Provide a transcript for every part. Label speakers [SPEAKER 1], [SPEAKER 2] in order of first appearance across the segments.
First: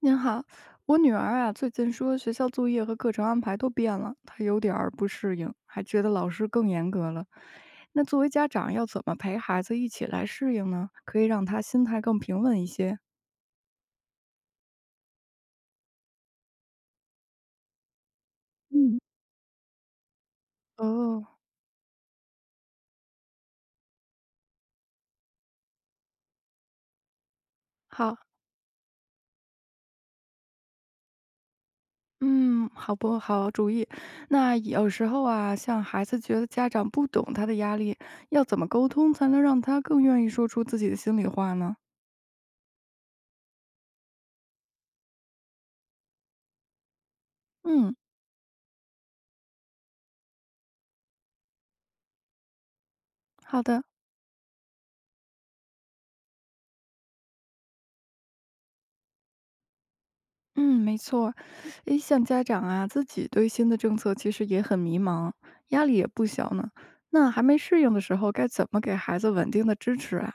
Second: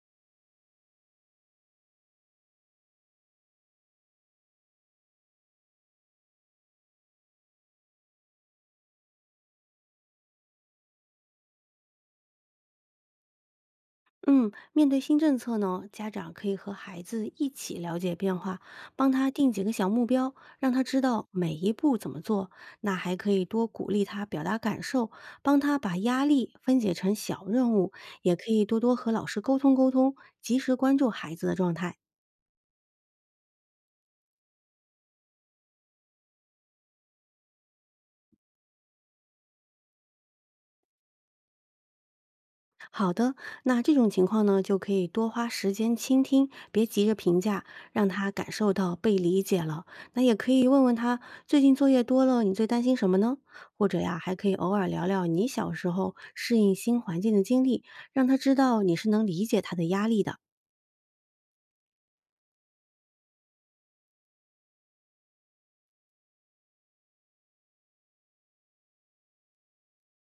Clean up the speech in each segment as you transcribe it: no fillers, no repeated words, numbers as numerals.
[SPEAKER 1] 您好，我女儿啊，最近说学校作业和课程安排都变了，她有点儿不适应，还觉得老师更严格了。那作为家长，要怎么陪孩子一起来适应呢？可以让她心态更平稳一些。
[SPEAKER 2] 嗯，面对新政策呢，家长可以和孩子一起了解变化，
[SPEAKER 1] 嗯，
[SPEAKER 2] 帮他定几个小目标，让他知
[SPEAKER 1] 哦，
[SPEAKER 2] 道每一步怎么做。那还可以多鼓励他表达感受，帮他把压力分解成小任务，
[SPEAKER 1] 好，
[SPEAKER 2] 也可以多多和老师沟通沟通，及时关注孩子的状态。
[SPEAKER 1] 嗯，好不好主意？那有时候啊，像孩子觉得家长不懂他的压力，要怎么沟通才能让他更愿意说出自己的心里话呢？
[SPEAKER 2] 好的，那这种情况呢，就可以多花时间倾听，别急着评价，
[SPEAKER 1] 嗯，
[SPEAKER 2] 让他感受到被理解了。那也可以问问他，最近作业多了，你最担心什么呢？
[SPEAKER 1] 好的。
[SPEAKER 2] 或者呀，还可以偶尔聊聊你小时候适应新环境的经历，让他知道你是能理解他的压力的。
[SPEAKER 1] 嗯，没错儿。诶，像家长啊，自己对新的政策其实也很迷茫，压力也不小呢。那还没适应的时候，该怎么给孩子稳定的支持啊？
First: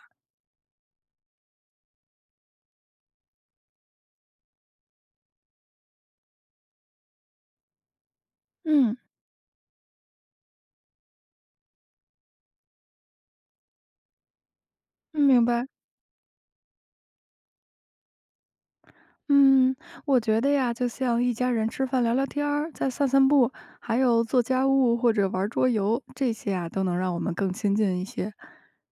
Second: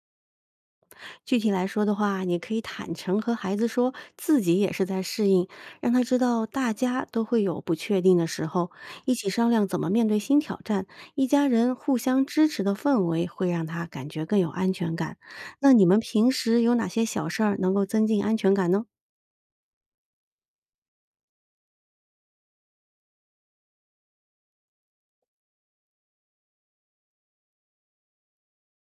[SPEAKER 2] 具体来说的话，你可以坦诚和孩子说自己也是在适应，让他知道大家都会有不确定的时候，
[SPEAKER 1] 嗯，
[SPEAKER 2] 一起商量怎么面对新挑战。一家人互相支持的氛围会让他感觉更有安全感。
[SPEAKER 1] 嗯明白。
[SPEAKER 2] 那你们平时有哪些小事儿能够增进安全感呢？
[SPEAKER 1] 嗯，我觉得呀，就像一家人吃饭聊聊天儿，再散散步，还有做家务或者玩桌游，这些啊都能让我们更亲近一些。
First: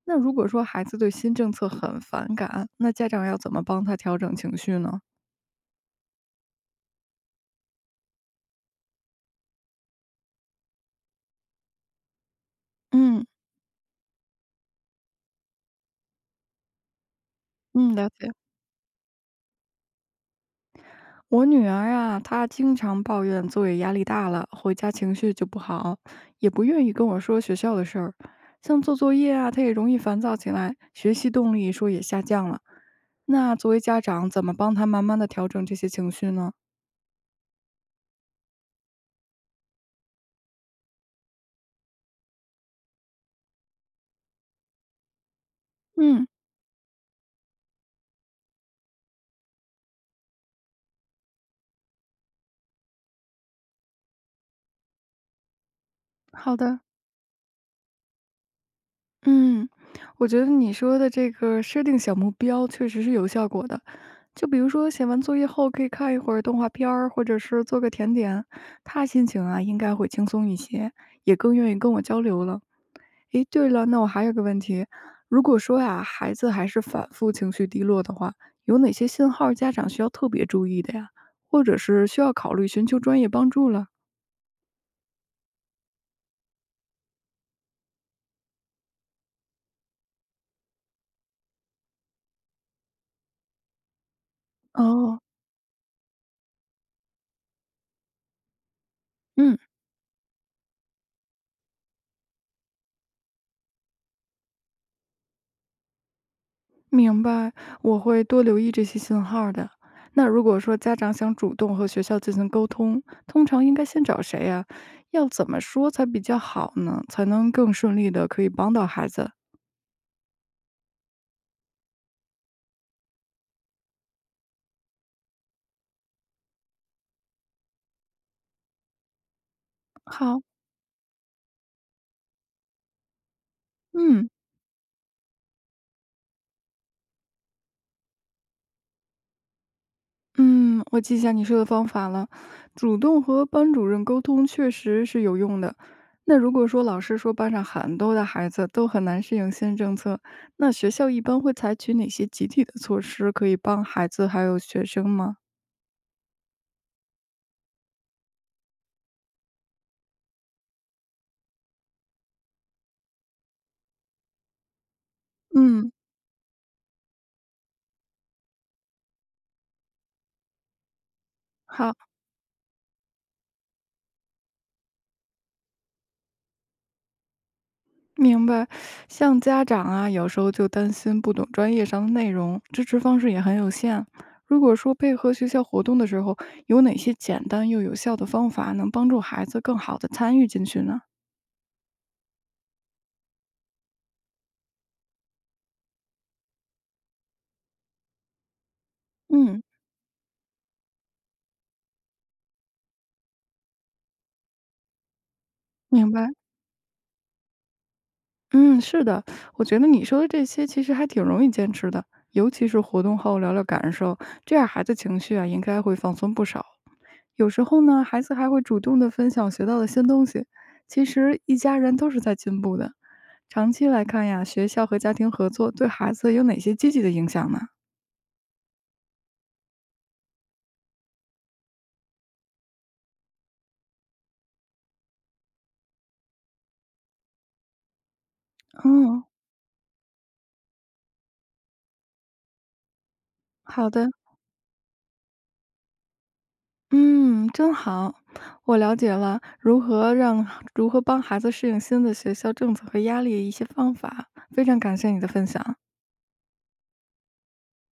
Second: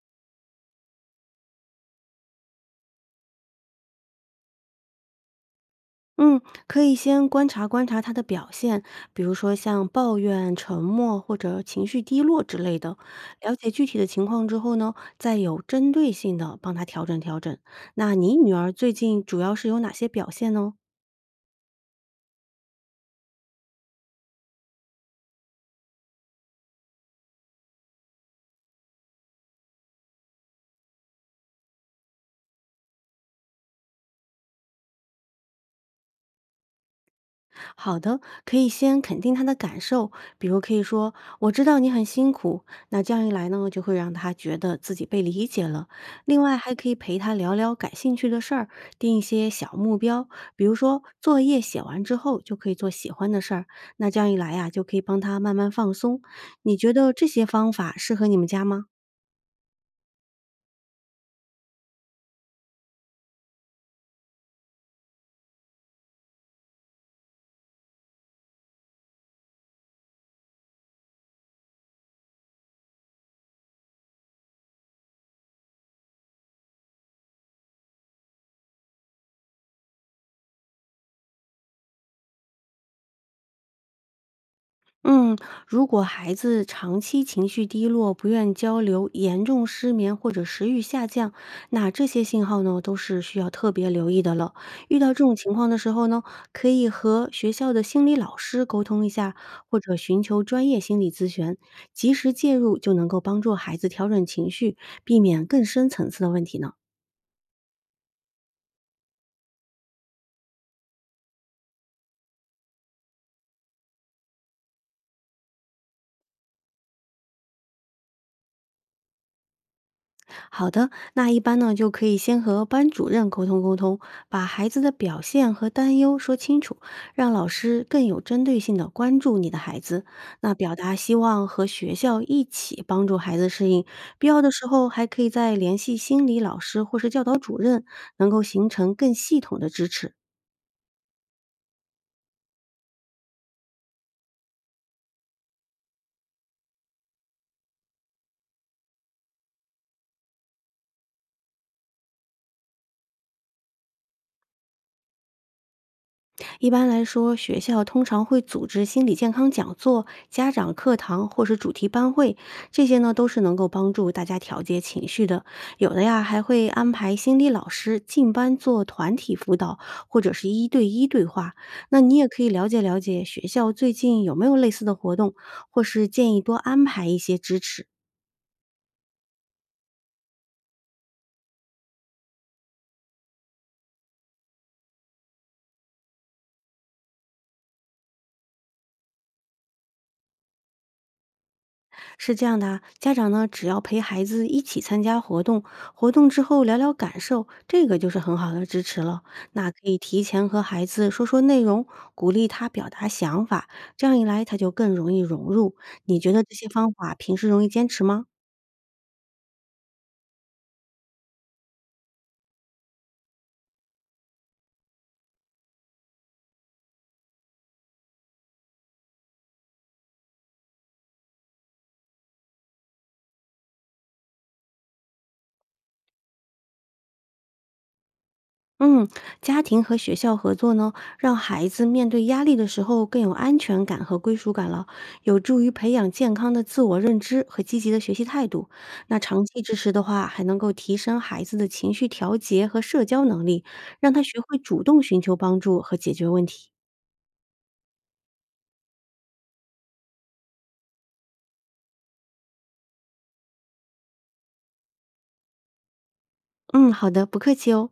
[SPEAKER 1] 那如果说孩子对新政策很反感，那家长要怎么帮他调整情绪呢？
[SPEAKER 2] 嗯，可以先观察观察他的表现，比如说像抱怨、沉默或者情绪低落之类的。
[SPEAKER 1] 嗯
[SPEAKER 2] 了解具体的情况之后呢，再有针对性的帮他调整调整。
[SPEAKER 1] 嗯，了
[SPEAKER 2] 那
[SPEAKER 1] 解。
[SPEAKER 2] 你女儿最近主要是有哪些表现呢？
[SPEAKER 1] 我女儿啊，她经常抱怨作业压力大了，回家情绪就不好，也不愿意跟我说学校的事儿。像做作业啊，她也容易烦躁起来，学习动力说也下降了。那作为家长，怎么帮她慢慢的调整这些情绪呢？
[SPEAKER 2] 好的，可以先肯定他的感受，比如可以说：“我知道你很辛苦。”那这样一来呢，就会让他觉得自己被理解了。
[SPEAKER 1] 嗯，
[SPEAKER 2] 另外，还可以陪他聊聊感兴趣的事儿，定一些小目标，比如说作业写完之后就可以做喜欢的事儿。那这样一来呀、就可以帮他慢慢放松。
[SPEAKER 1] 好
[SPEAKER 2] 你
[SPEAKER 1] 的，
[SPEAKER 2] 觉得这些方法适合你们家吗？
[SPEAKER 1] 嗯，我觉得你说的这个设定小目标确实是有效果的。就比如说写完作业后可以看一会儿动画片儿，或者是做个甜点，他心情啊应该会轻松一些，也更愿意跟我交流了。诶，对了，那我还有个问题，如果说呀，孩子还是反复情绪低落的话，有哪些信号家长需要特别注意的呀？或者是需要考虑寻求专业帮助了？
[SPEAKER 2] 嗯，如果孩子长期情绪低落、不愿交流、严重失眠或者食欲下降，那这些信号呢，都是需要特别留意的了。遇到这
[SPEAKER 1] 哦，
[SPEAKER 2] 种情况的时候呢，可以和学校的心理老师沟通一下，
[SPEAKER 1] 嗯。
[SPEAKER 2] 或者寻求专业心理咨询，及时介入就能够帮助孩子调整情绪，避免更深层次的问题呢。
[SPEAKER 1] 明白，我会多留意这些信号儿的。那如果说家长想主动和学校进行沟通，通常应该先找谁呀、要怎么说才比较好呢？才能更顺利的可以帮到孩子？
[SPEAKER 2] 好的，那一般呢就可以先和班主任沟通沟通，把孩子的表现和担忧说清楚，让老师更有针对性的关注你的孩子。
[SPEAKER 1] 好，
[SPEAKER 2] 那表达希望和学校一起帮助孩子适应，必
[SPEAKER 1] 嗯
[SPEAKER 2] 要的时候还可以再联系心理老师或是教导主任，能够形成更系统的支持。
[SPEAKER 1] 嗯，我记下你说的方法了。主动和班主任沟通确实是有用的。那如果说老师说班上很多的孩子都很难适应新政策，那学校一般会采取哪些集体的措施可以帮孩子还有学生吗？
[SPEAKER 2] 一般来说，学校通常会组织心理健康讲座、家长课堂或是主题班会，这些呢都是能够帮助大家调节情绪的。有
[SPEAKER 1] 嗯。
[SPEAKER 2] 的呀，还会安排心理老师进班做团体辅导，或者是一对一对话。
[SPEAKER 1] 好，
[SPEAKER 2] 那你也可以了解了解学校最近有没有类似的活动，或是建议多安排一些支持。
[SPEAKER 1] 明白。像家长啊，有时候就担心不懂专业上的内容，支持方式也很有限。如果说配合学校活动的时候，有哪些简单又有效的方法能帮助孩子更好的参与进去呢？
[SPEAKER 2] 是这样的啊，家长呢，只要陪孩子一起参加活动，活动之后聊聊感受，这个就是很好的支持了。
[SPEAKER 1] 嗯，
[SPEAKER 2] 那可以提前和孩子说说内容，鼓励他表达想法，这样一来他就更容易融入。
[SPEAKER 1] 明
[SPEAKER 2] 你
[SPEAKER 1] 白。
[SPEAKER 2] 觉得这些方法平时容易坚持吗？
[SPEAKER 1] 嗯，是的，我觉得你说的这些其实还挺容易坚持的，尤其是活动后聊聊感受，这样孩子情绪啊应该会放松不少。有时候呢，孩子还会主动的分享学到的新东西，其实一家人都是在进步的。长期来看呀，学校和家庭合作对孩子有哪些积极的影响呢？
[SPEAKER 2] 嗯，家庭和学校合作呢，让孩子面对压力的时候更有安全感和归属感了，有助于培养健康的自我认知和积极的学习态度。那
[SPEAKER 1] 嗯，
[SPEAKER 2] 长期支持的话，还能够提升孩子的情绪调节和社交能力，
[SPEAKER 1] 好的，
[SPEAKER 2] 让他学会主动寻求帮助和解决问题。
[SPEAKER 1] 嗯，真好，我了解了如何帮孩子适应新的学校政策和压力的一些方法，非常感谢你的分享。
[SPEAKER 2] 嗯，好的，不客气哦。